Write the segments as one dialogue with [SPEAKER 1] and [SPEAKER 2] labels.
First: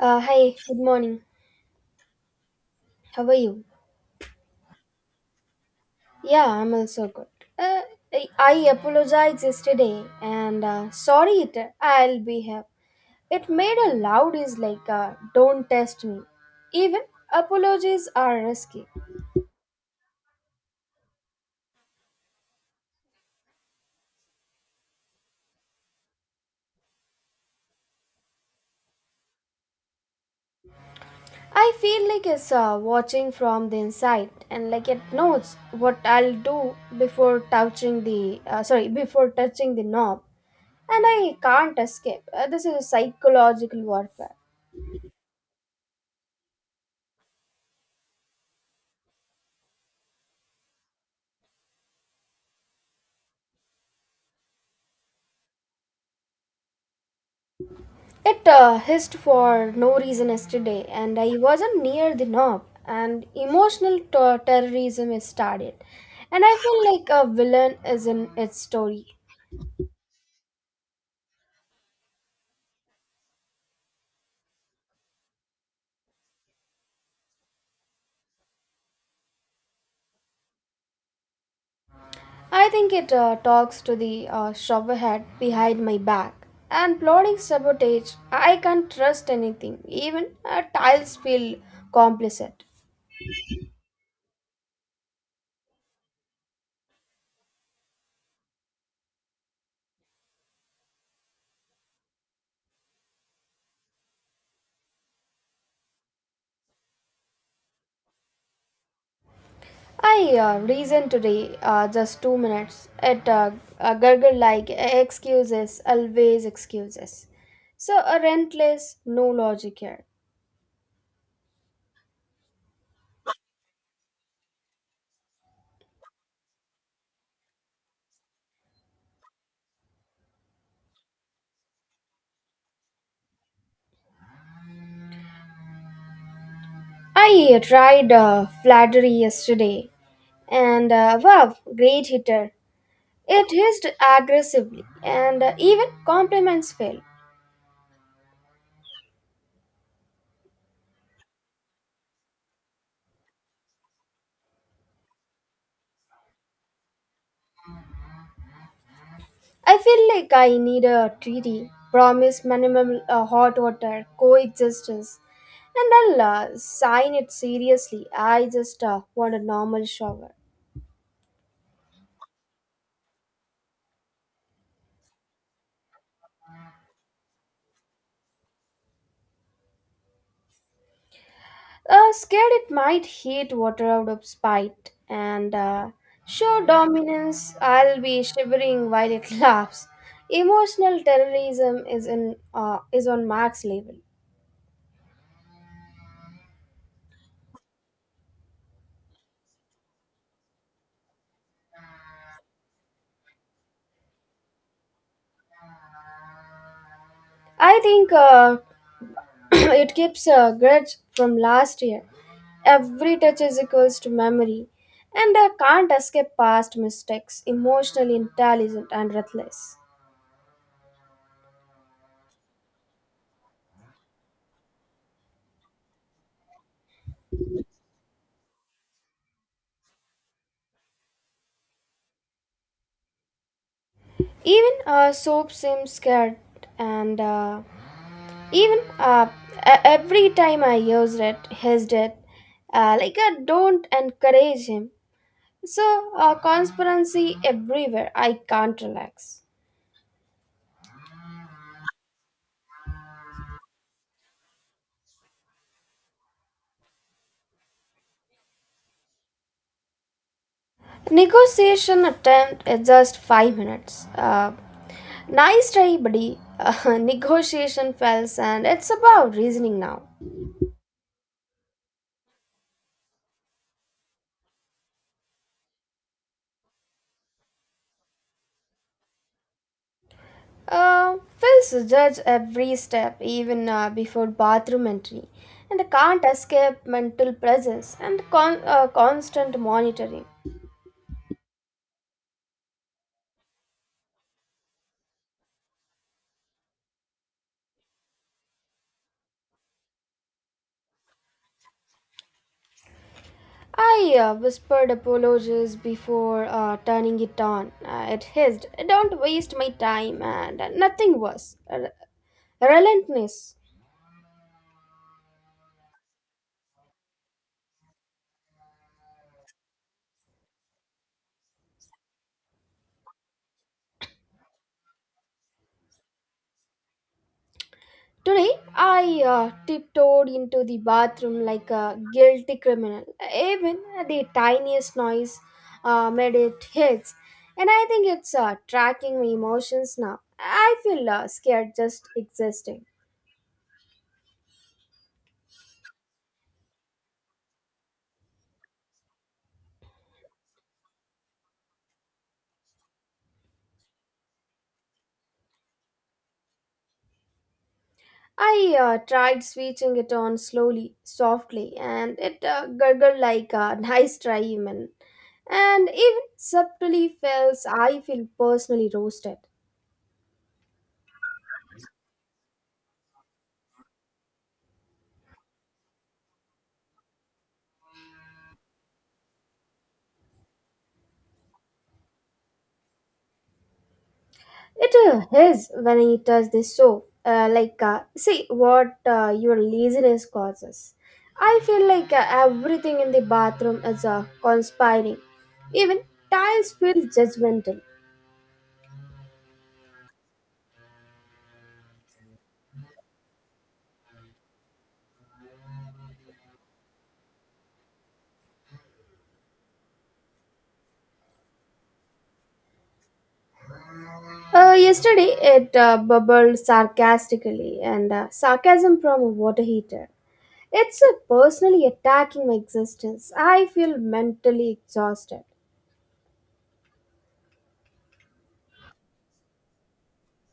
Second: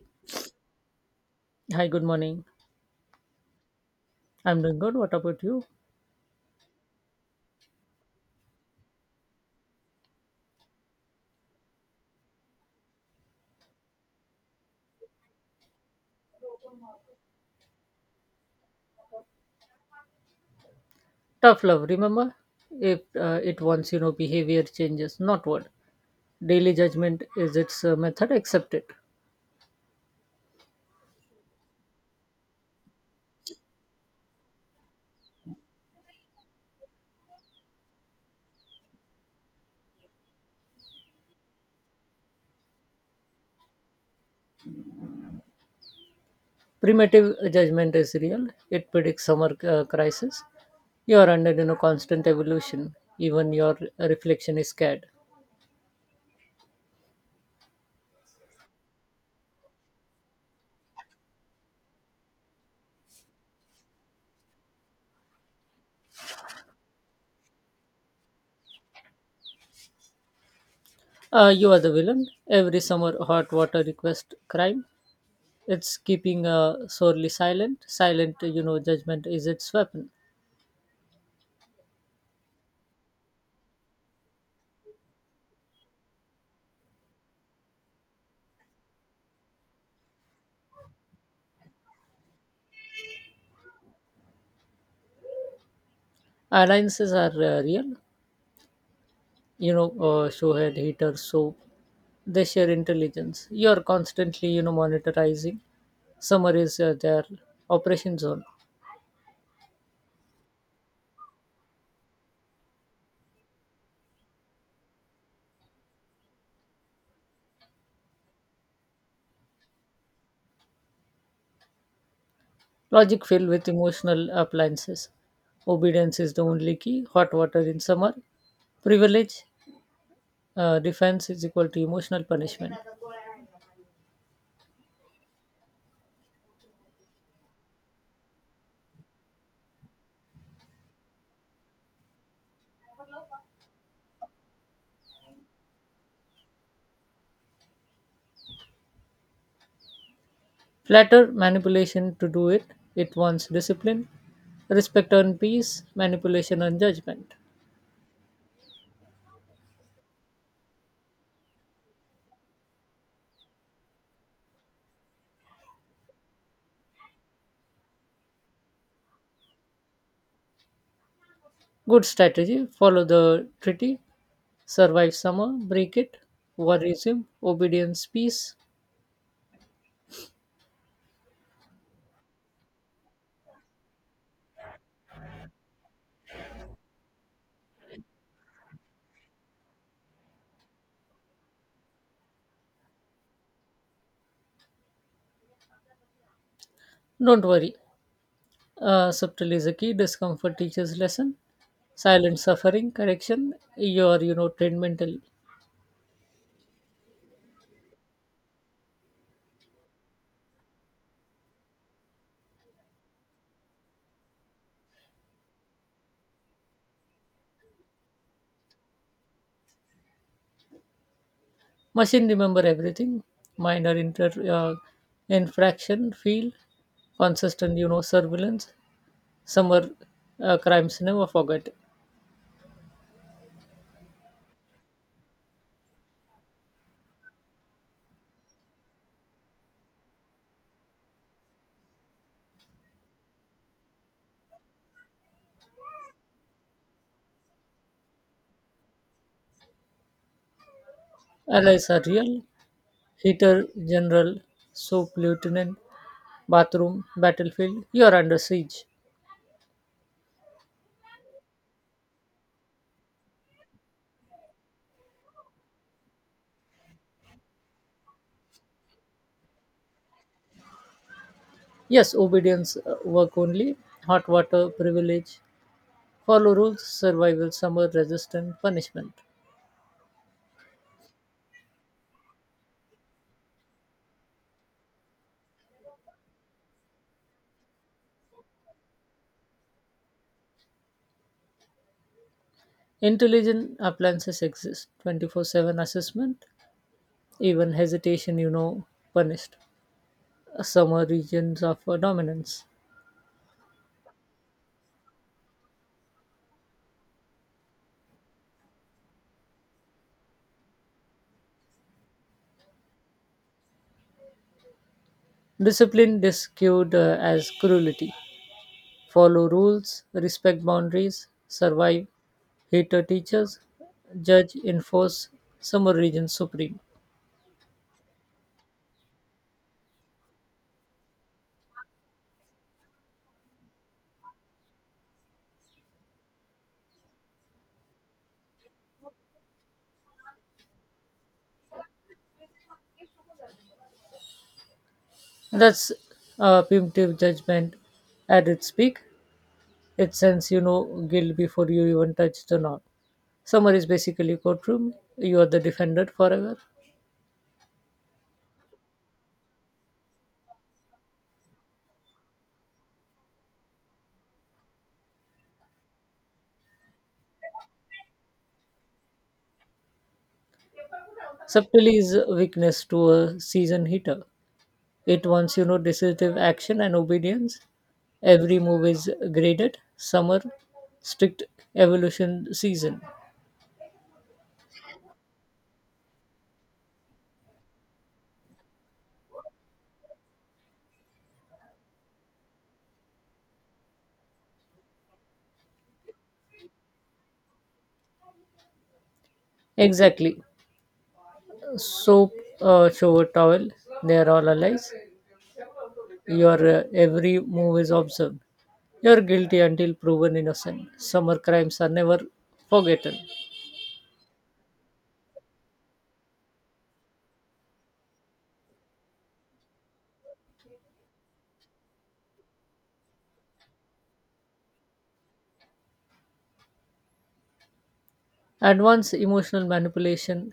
[SPEAKER 1] Hi, good morning.
[SPEAKER 2] Hi, good morning.
[SPEAKER 1] How are you?
[SPEAKER 2] I'm doing good. What about you?
[SPEAKER 1] Yeah, I'm also good. Uh, I apologized yesterday and sorry, it, I'll be here. It made a loud is like, don't test me. Even apologies are risky.
[SPEAKER 2] Tough love. Remember, if it wants, behavior changes, not word. Daily judgment is its method. Accept it.
[SPEAKER 1] I feel like it's watching from the inside and like it knows what I'll do before touching the, sorry, before touching the knob. And I can't escape. This is a psychological warfare.
[SPEAKER 2] Primitive judgment is real. It predicts summer crisis. You are under, constant evolution. Even your reflection is scared.
[SPEAKER 1] It hissed for no reason yesterday, and I wasn't near the knob. And emotional terrorism is started, and I feel like a villain is in its story.
[SPEAKER 2] You are the villain. Every summer hot water request crime. It's keeping sorely silent. Silent, judgment is its weapon.
[SPEAKER 1] I think it talks to the shovelhead behind my back and plotting sabotage. I can't trust anything, even tiles feel complicit.
[SPEAKER 2] Alliances are real. Showhead haters, so they share intelligence. You are constantly, monitorizing. Summer is their operation zone.
[SPEAKER 1] I reasoned today, just 2 minutes, it a gurgle like excuses, always excuses. So, a rentless, no logic here.
[SPEAKER 2] Logic filled with emotional appliances. Obedience is the only key. Hot water in summer privilege. Defense is equal to emotional punishment.
[SPEAKER 1] I tried flattery yesterday, and wow, great hitter. It hissed aggressively, and even compliments failed.
[SPEAKER 2] Flatter manipulation to do it. It wants discipline, respect on peace, manipulation on judgment.
[SPEAKER 1] I feel like I need a treaty, promise minimum hot water, coexistence, and I'll sign it seriously. I just want a normal shower.
[SPEAKER 2] Good strategy, follow the treaty, survive summer, break it, war resume, obedience, peace.
[SPEAKER 1] Scared it might heat water out of spite, and show dominance, I'll be shivering while it laughs. Emotional terrorism is on max level.
[SPEAKER 2] Don't worry. Subtle is a key, discomfort teaches lesson, silent suffering, correction, you're, trained mentally.
[SPEAKER 1] I think it keeps a grudge from last year. Every touch is equals to memory, and I can't escape past mistakes. Emotionally intelligent and ruthless.
[SPEAKER 2] Machine remember everything, minor inter, uh, infraction, feel, consistent, surveillance, summer crimes never forget.
[SPEAKER 1] Even soap seems scared, and even uh, every time I used it, his it. Like I don't encourage him. So conspiracy everywhere. I can't relax.
[SPEAKER 2] Allies are real, heater, general, soap, lieutenant, bathroom, battlefield, you're under siege.
[SPEAKER 1] Negotiation attempt is just 5 minutes. Nice try, buddy. Negotiation fails, and it's about reasoning now.
[SPEAKER 2] Yes, obedience, work only, hot water, privilege, follow rules, survival, summer, resistance, punishment.
[SPEAKER 1] Uh, Phils judge every step, even before bathroom entry, and can't escape mental presence and constant monitoring.
[SPEAKER 2] Intelligent appliances exist, 24/7 assessment, even hesitation, punished. Summer regions of dominance.
[SPEAKER 1] I whispered apologies before turning it on. It hissed, "Don't waste my time," and nothing was. Relentless.
[SPEAKER 2] Discipline discued as cruelty. Follow rules, respect boundaries, survive, hater teachers, judge, enforce, summer region supreme.
[SPEAKER 1] Today, I tiptoed into the bathroom like a guilty criminal. Even the tiniest noise made it hits, and I think it's tracking my emotions now. I feel scared just existing.
[SPEAKER 2] That's punitive judgment at its peak. It sends, guilt before you even touch the knot. Summer is basically courtroom. You are the defendant forever.
[SPEAKER 1] I tried switching it on slowly, softly, and it gurgled like a nice try, even. And even subtly feels I feel personally roasted.
[SPEAKER 2] Subtlety is a weakness to a season hitter. It wants, decisive action and obedience. Every move is graded. Summer, strict evolution season.
[SPEAKER 1] It is when it does this so. See what your laziness causes. I feel like everything in the bathroom is conspiring. Even tiles feel judgmental.
[SPEAKER 2] Exactly. Soap, shower towel, they are all allies. Your every move is observed. You're guilty until proven innocent. Summer crimes are never forgotten.
[SPEAKER 1] Yesterday, it bubbled sarcastically, and sarcasm from a water heater. It's personally attacking my existence. I feel mentally exhausted.
[SPEAKER 2] And once emotional manipulation,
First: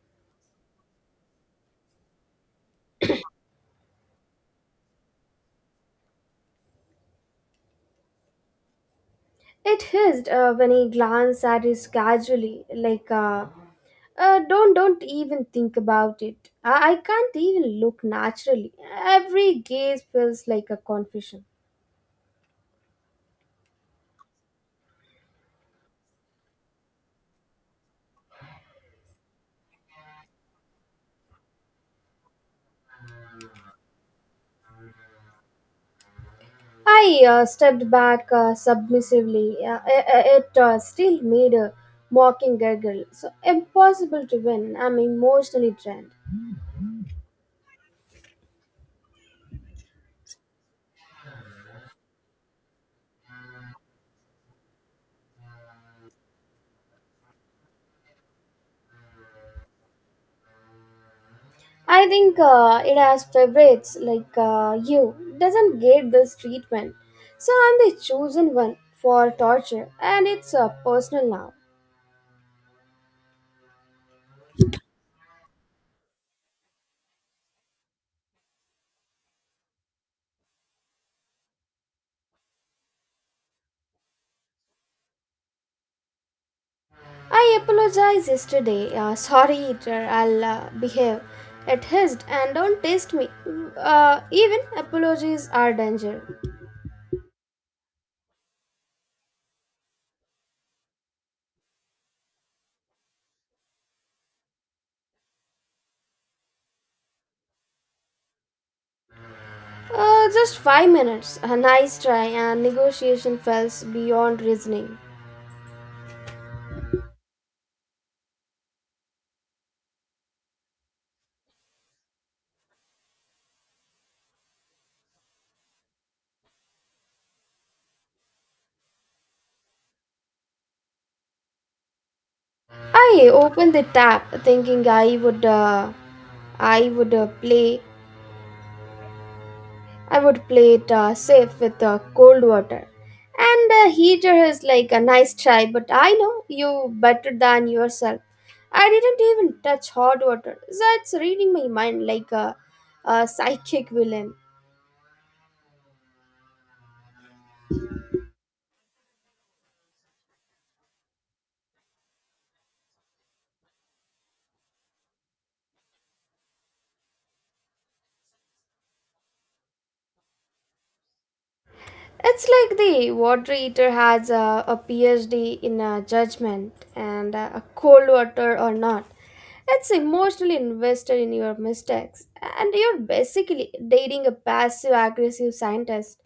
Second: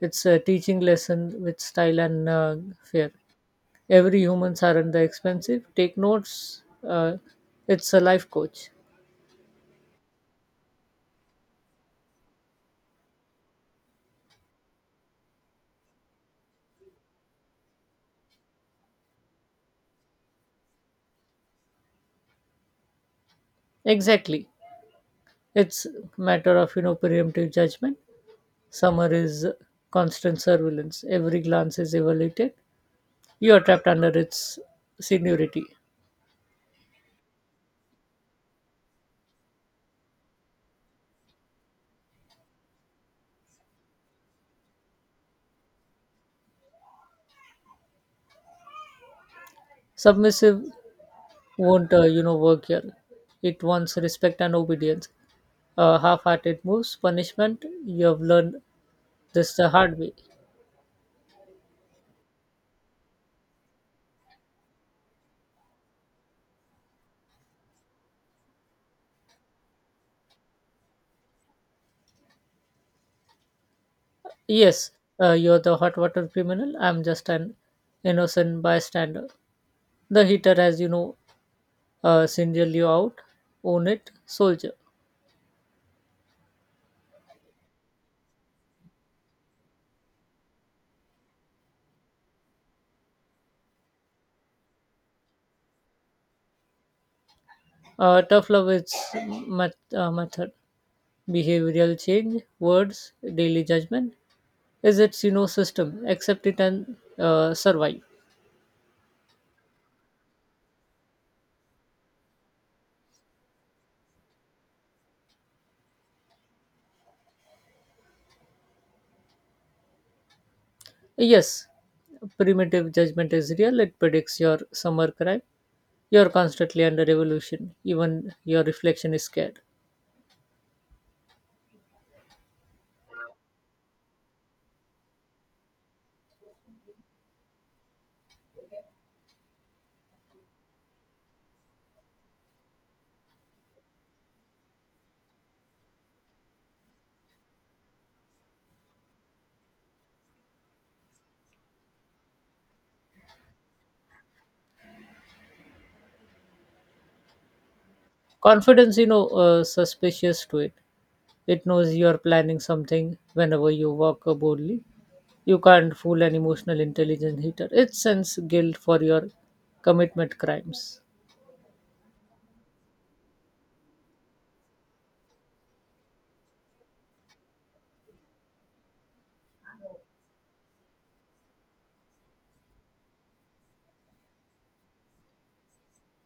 [SPEAKER 2] it's a teaching lesson with style and fear. Every humans aren't the expensive. Take notes. Uh, it's a life coach.
[SPEAKER 1] It hissed when he glanced at it casually, like, don't even think about it. I can't even look naturally. Every gaze feels like a confession.
[SPEAKER 2] Exactly. It's matter of, preemptive judgment. Summer is constant surveillance. Every glance is evaluated. You are trapped under its seniority.
[SPEAKER 1] I stepped back submissively. It still made a mocking gurgle. So impossible to win. I'm emotionally drained.
[SPEAKER 2] Submissive won't, work here. It wants respect and obedience. Half-hearted moves punishment. You have learned this the hard way.
[SPEAKER 1] I think it has favorites like you doesn't get this treatment, so I'm the chosen one for torture, and it's personal now.
[SPEAKER 2] Yes, you're the hot water criminal. I'm just an innocent bystander. The heater has, singled you out. Own it, soldier.
[SPEAKER 1] I apologize yesterday. Sorry, eater. I'll behave. It hissed and don't test me. Even apologies are danger.
[SPEAKER 2] Tough love is method, behavioral change words, daily judgment is its, system. Accept it and survive.
[SPEAKER 1] Just 5 minutes. A nice try and negotiation fails beyond reasoning.
[SPEAKER 2] Yes, primitive judgment is real. It predicts your summer cry. You're constantly under evolution. Even your reflection is scared.
[SPEAKER 1] I opened the tap thinking I would uh, play I would play it safe with cold water. And a heater is like a nice try, but I know you better than yourself. I didn't even touch hot water. That's reading my mind like a psychic villain.
[SPEAKER 2] Confidence, suspicious to it. It knows you're planning something whenever you walk boldly. You can't fool an emotional intelligence hater. It sends guilt for your commitment crimes.
[SPEAKER 1] It's like the water heater has a PhD in judgment and a cold water or not. It's emotionally invested in your mistakes, and you're basically dating a passive aggressive scientist.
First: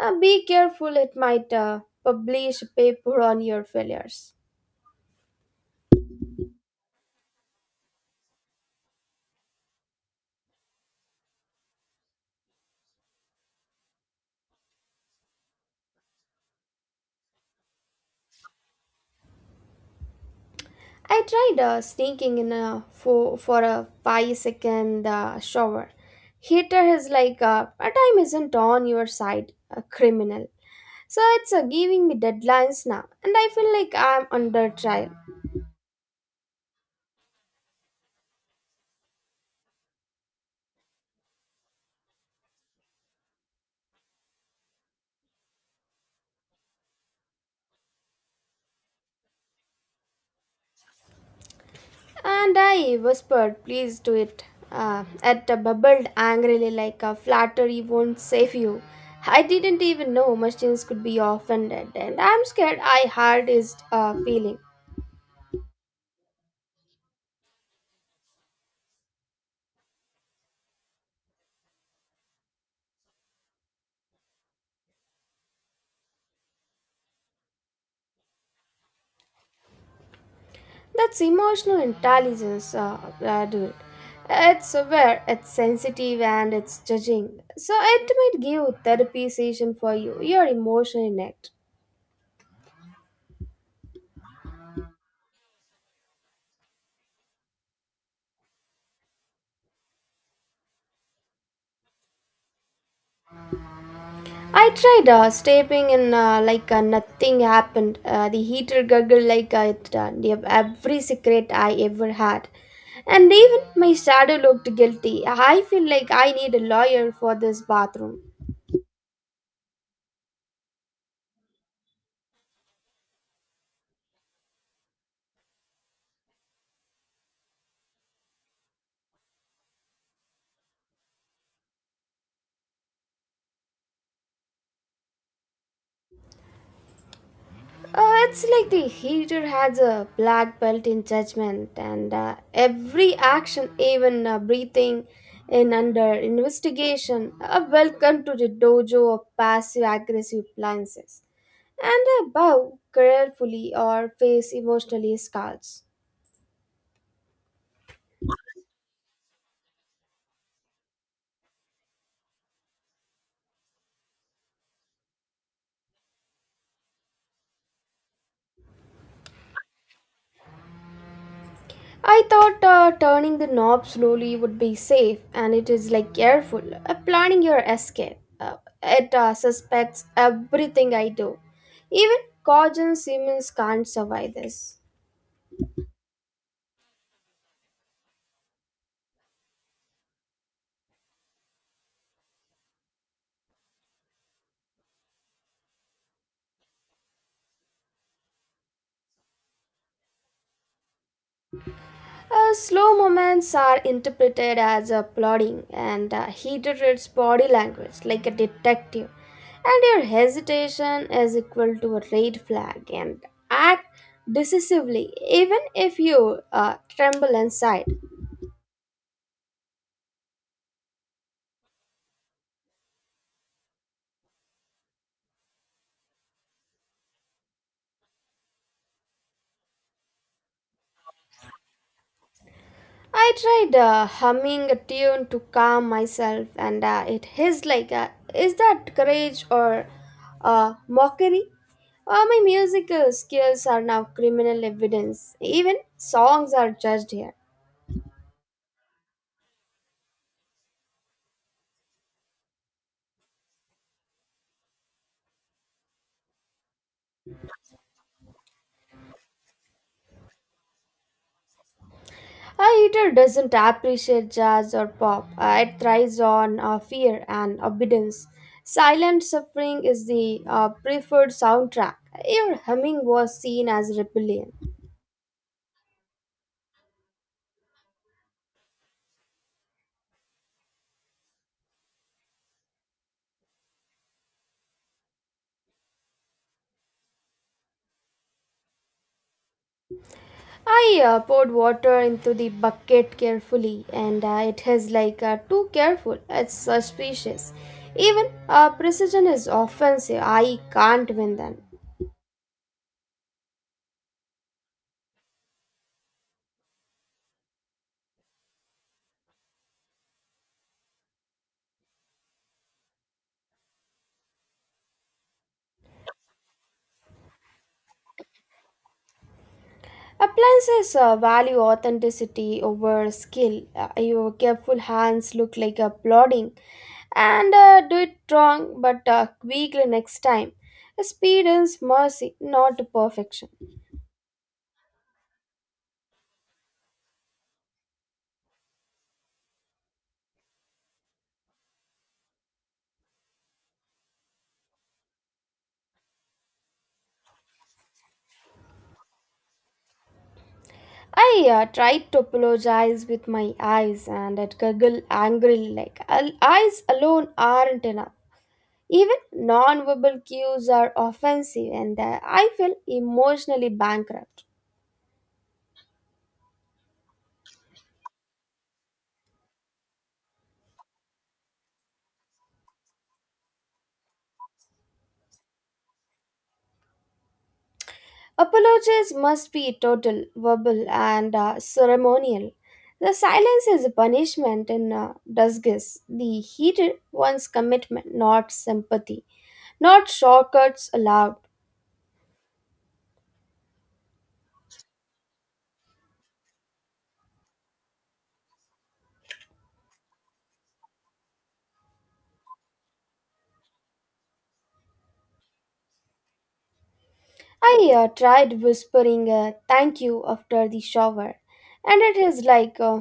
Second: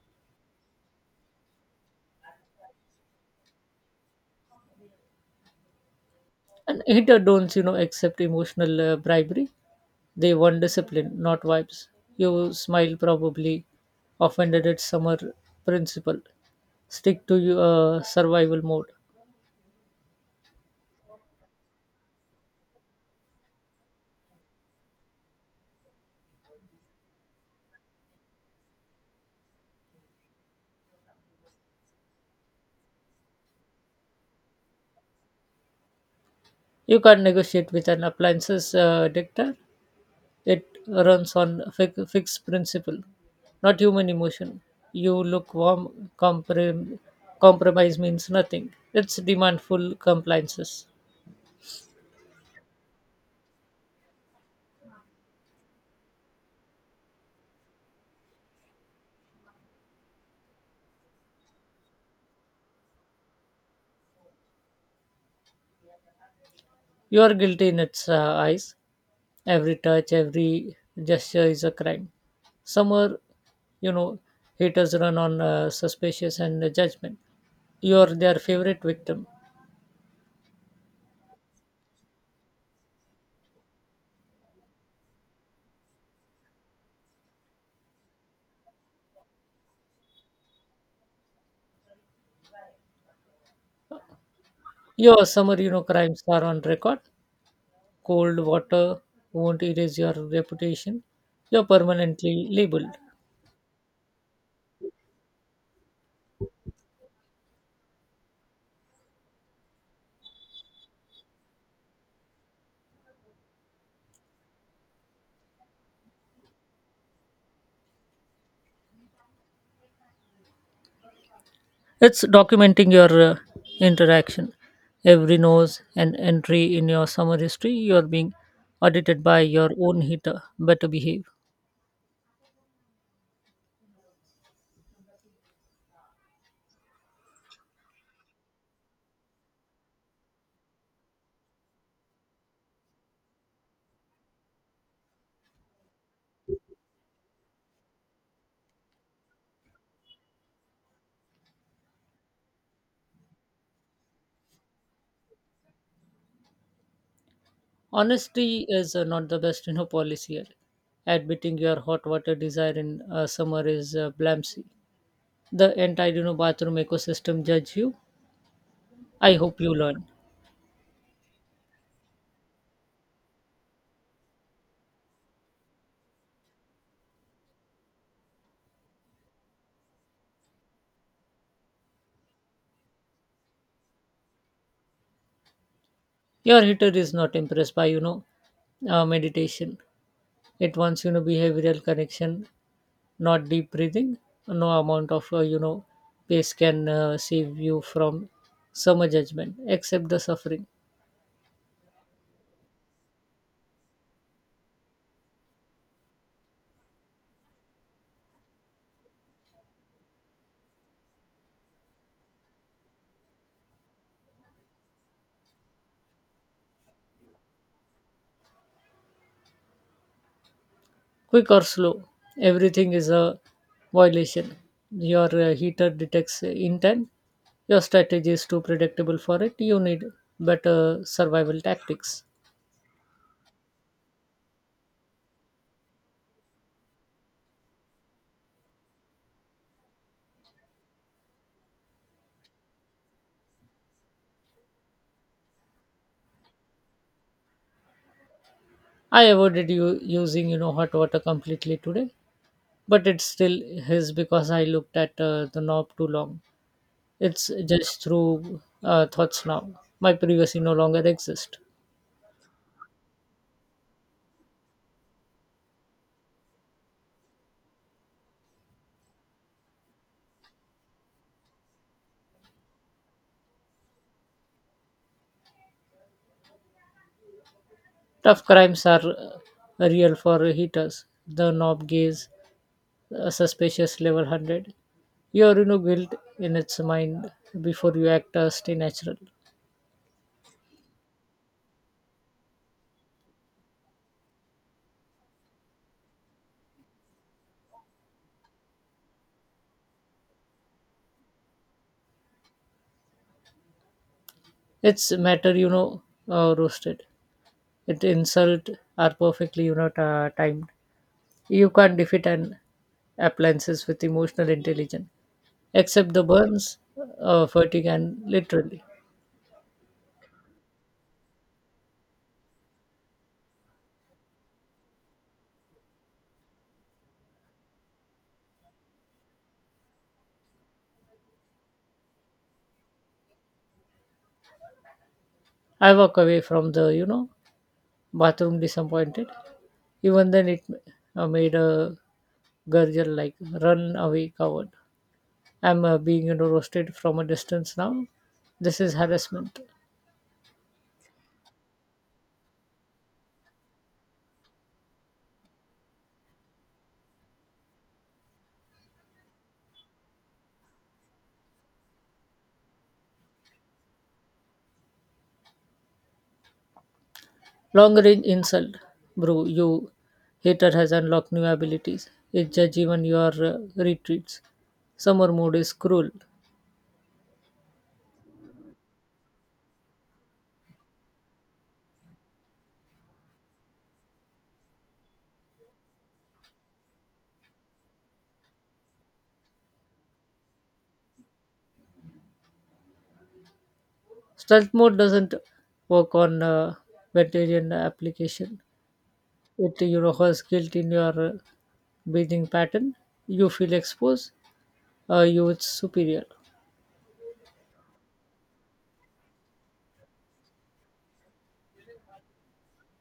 [SPEAKER 1] Be careful, it might publish a paper on your failures.
[SPEAKER 2] And hater don't, accept emotional bribery. They want discipline, not vibes. You smile probably offended at summer principle. Stick to your survival mode.
[SPEAKER 1] I tried sneaking in for a 5 second shower. Heater is like, a time isn't on your side, a criminal. So it's giving me deadlines now, and I feel like I'm under trial.
[SPEAKER 2] You can't negotiate with an appliances dictator. It runs on fixed principle, not human emotion. You look warm, compromise means nothing. It's demandful compliances.
[SPEAKER 1] And I whispered, Please do it. It bubbled angrily like a flattery won't save you. I didn't even know machines could be offended, and I'm scared I had his feeling.
[SPEAKER 2] You are guilty in its eyes. Every touch, every gesture is a crime. Some are, you know, haters run on suspicious and judgment. You are their favorite victim.
[SPEAKER 1] That's emotional intelligence, dude. It's aware, it's sensitive, and it's judging. So it might give therapy session for you, your emotional neck.
[SPEAKER 2] Your summer, crimes are on record. Cold water won't erase your reputation. You're permanently labeled.
[SPEAKER 1] I tried stepping in like nothing happened. The heater gurgled like it gave every secret I ever had. And even my shadow looked guilty. I feel like I need a lawyer for this bathroom.
[SPEAKER 2] It's documenting your interaction. Every nose and entry in your summer history, you're being audited by your own hitter. Better behave.
[SPEAKER 1] It's like the heater has a black belt in judgment, and every action, even breathing in under investigation, are welcome to the dojo of passive aggressive appliances. And bow carefully or face emotionally scars.
[SPEAKER 2] Honesty is not the best, policy here. Admitting your hot water desire in summer is blamsy. The entire, bathroom ecosystem judge you. I hope you learn.
[SPEAKER 1] I thought turning the knob slowly would be safe, and it is like careful, planning your escape. It suspects everything I do. Even Cajun Siemens can't survive this.
[SPEAKER 2] Your heater is not impressed by, meditation. It wants, behavioral connection, not deep breathing. No amount of, pace can save you from summer judgment, except the suffering.
[SPEAKER 1] Slow moments are interpreted as a plotting, and he reads body language like a detective. And your hesitation is equal to a red flag, and act decisively, even if you tremble inside.
[SPEAKER 2] Quick or slow, everything is a violation. Your heater detects intent. Your strategy is too predictable for it. You need better survival tactics.
[SPEAKER 1] I tried humming a tune to calm myself, and it hissed like, is that courage or mockery? My musical skills are now criminal evidence. Even songs are judged here.
[SPEAKER 2] I avoided you using, hot water completely today, but it's still his because I looked at the knob too long. It's just through thoughts now. My privacy no longer exists.
[SPEAKER 1] A eater doesn't appreciate jazz or pop, it thrives on fear and obedience. Silent suffering is the preferred soundtrack. Your humming was seen as rebellion.
[SPEAKER 2] Tough crimes are real for heaters. The knob gaze, suspicious level 100. You are, built in its mind before you act. Stay natural.
[SPEAKER 1] I poured water into the bucket carefully, and it is like too careful. It's suspicious. Even precision is offensive. I can't win them.
[SPEAKER 2] Its matter, roasted. It insult are perfectly, timed. You can't defeat an appliances with emotional intelligence, except the burns, fatigue, and literally.
[SPEAKER 1] Appliances value authenticity over skill. Your careful hands look like a plodding, and do it wrong but quickly next time. Speed is mercy, not perfection.
[SPEAKER 2] I walk away from the, bathroom disappointed. Even then it made a gurgle like run away coward. I'm being, roasted from a distance now. This is harassment.
[SPEAKER 1] I tried to apologize with my eyes and I'd giggle angrily like "Al- eyes alone aren't enough. Even non-verbal cues are offensive and I feel emotionally bankrupt.
[SPEAKER 2] Long range insult. Bro, you hater has unlocked new abilities. It judge even your retreats. Summer mode is cruel.
[SPEAKER 1] Apologies must be total, verbal and ceremonial. The silence is a punishment in disguise. The heated one's commitment, not sympathy. Not shortcuts allowed.
[SPEAKER 2] Stealth mode doesn't work on vegetarian application. It, has guilt in your breathing pattern. You feel exposed. You it's superior.
[SPEAKER 1] I tried whispering thank you after the shower, and it is like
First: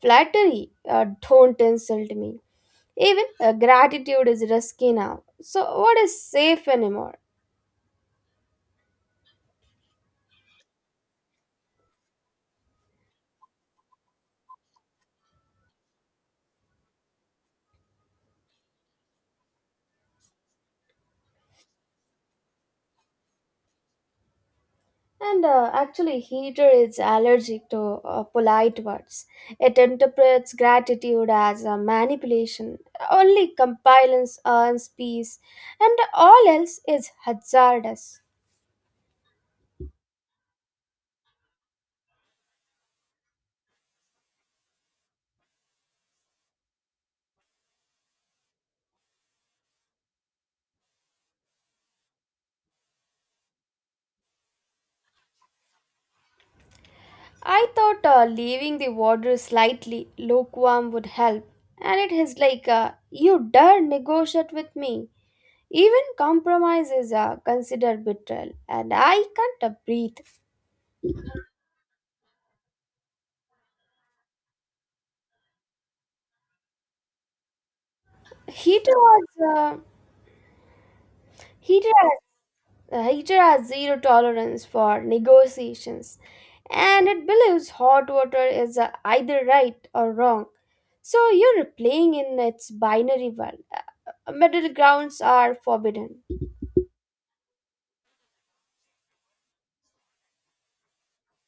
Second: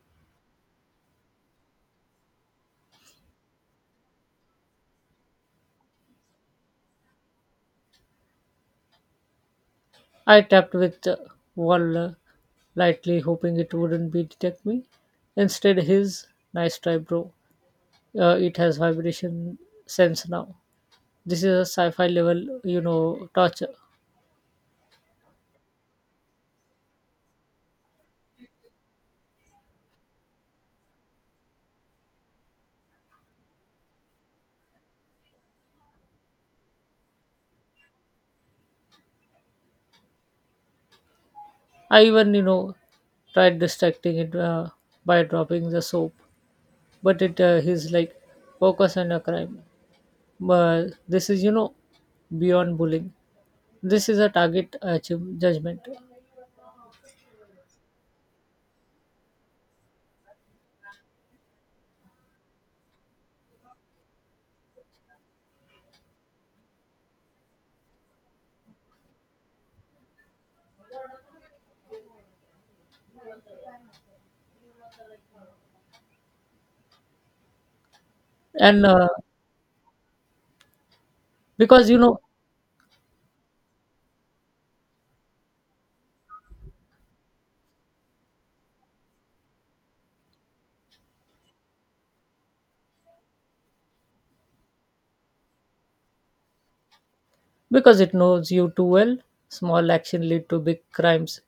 [SPEAKER 1] flattery. Don't insult me. Even gratitude is risky now. So, what is safe anymore?
[SPEAKER 2] I tapped with one wall lightly, hoping it wouldn't be detect me. Instead, his nice try, bro. It has vibration sense now. This is a sci-fi level, torture.
[SPEAKER 1] And actually, heater is allergic to polite words. It interprets gratitude as a manipulation. Only compliance earns peace, and all else is hazardous.
[SPEAKER 2] I even, tried distracting it by dropping the soap, but it is like focus on a crime. But this is, beyond bullying. This is a target judgment,
[SPEAKER 1] I thought leaving the water slightly lukewarm would help, and it is like you dare negotiate with me. Even compromise is considered betrayal, and I can't breathe.
[SPEAKER 2] and
[SPEAKER 1] Heater has, uh,
[SPEAKER 2] because,
[SPEAKER 1] heater has, Heater has zero tolerance for negotiations, and it believes hot water is either right or wrong. So you're playing in its binary world. Middle grounds are forbidden.
[SPEAKER 2] because it knows you too well, small action lead to big crimes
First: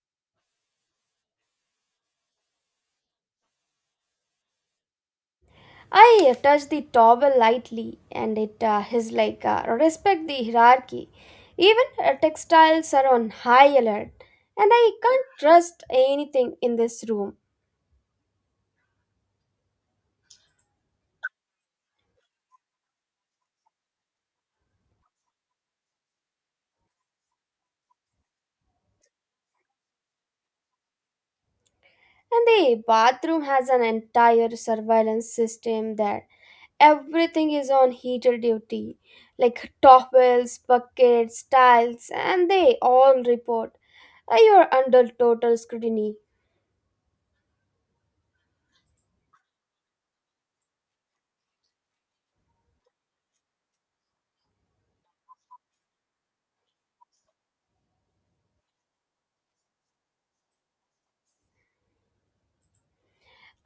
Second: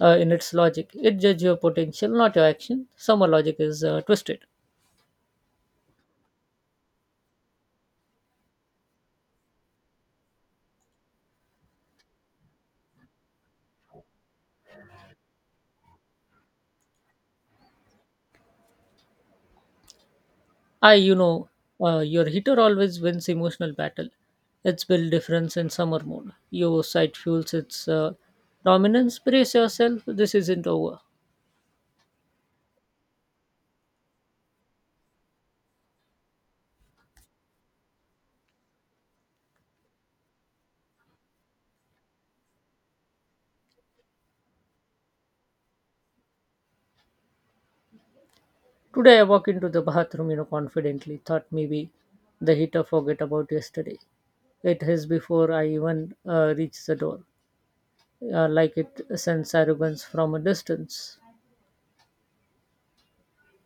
[SPEAKER 2] in its logic. It judges your potential, not your action. Summer logic is twisted.
[SPEAKER 1] I touch the towel lightly and it is like respect the hierarchy. Even textiles are on high alert and I can't trust anything in this room.
[SPEAKER 2] I, you know, your heater always wins emotional battle. It's build difference in summer mode. Your site fuels its dominance. Brace yourself. This isn't over.
[SPEAKER 1] And the bathroom has an entire surveillance system there. Everything is on heater duty like towels, buckets, tiles, and they all report. You're under total scrutiny.
[SPEAKER 2] Today I walk into the bathroom, confidently. Thought maybe the heater forget about yesterday. It is before I even reach the door, like it sends arrogance from a distance.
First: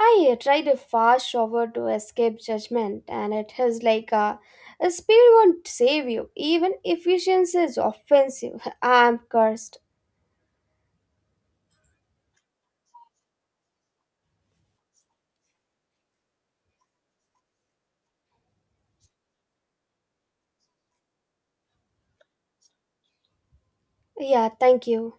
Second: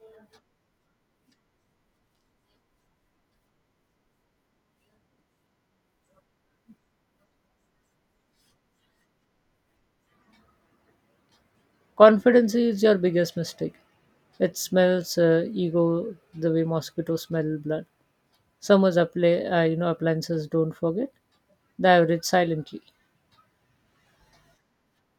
[SPEAKER 1] I tried a fast shower to escape judgment, and it is like a speed won't save you. Even efficiency is offensive. I'm cursed.
[SPEAKER 2] Confidence is your biggest mistake. It smells ego the way mosquitoes smell blood. Summer's appliances don't forget. They average silently.
[SPEAKER 1] Yeah, thank you.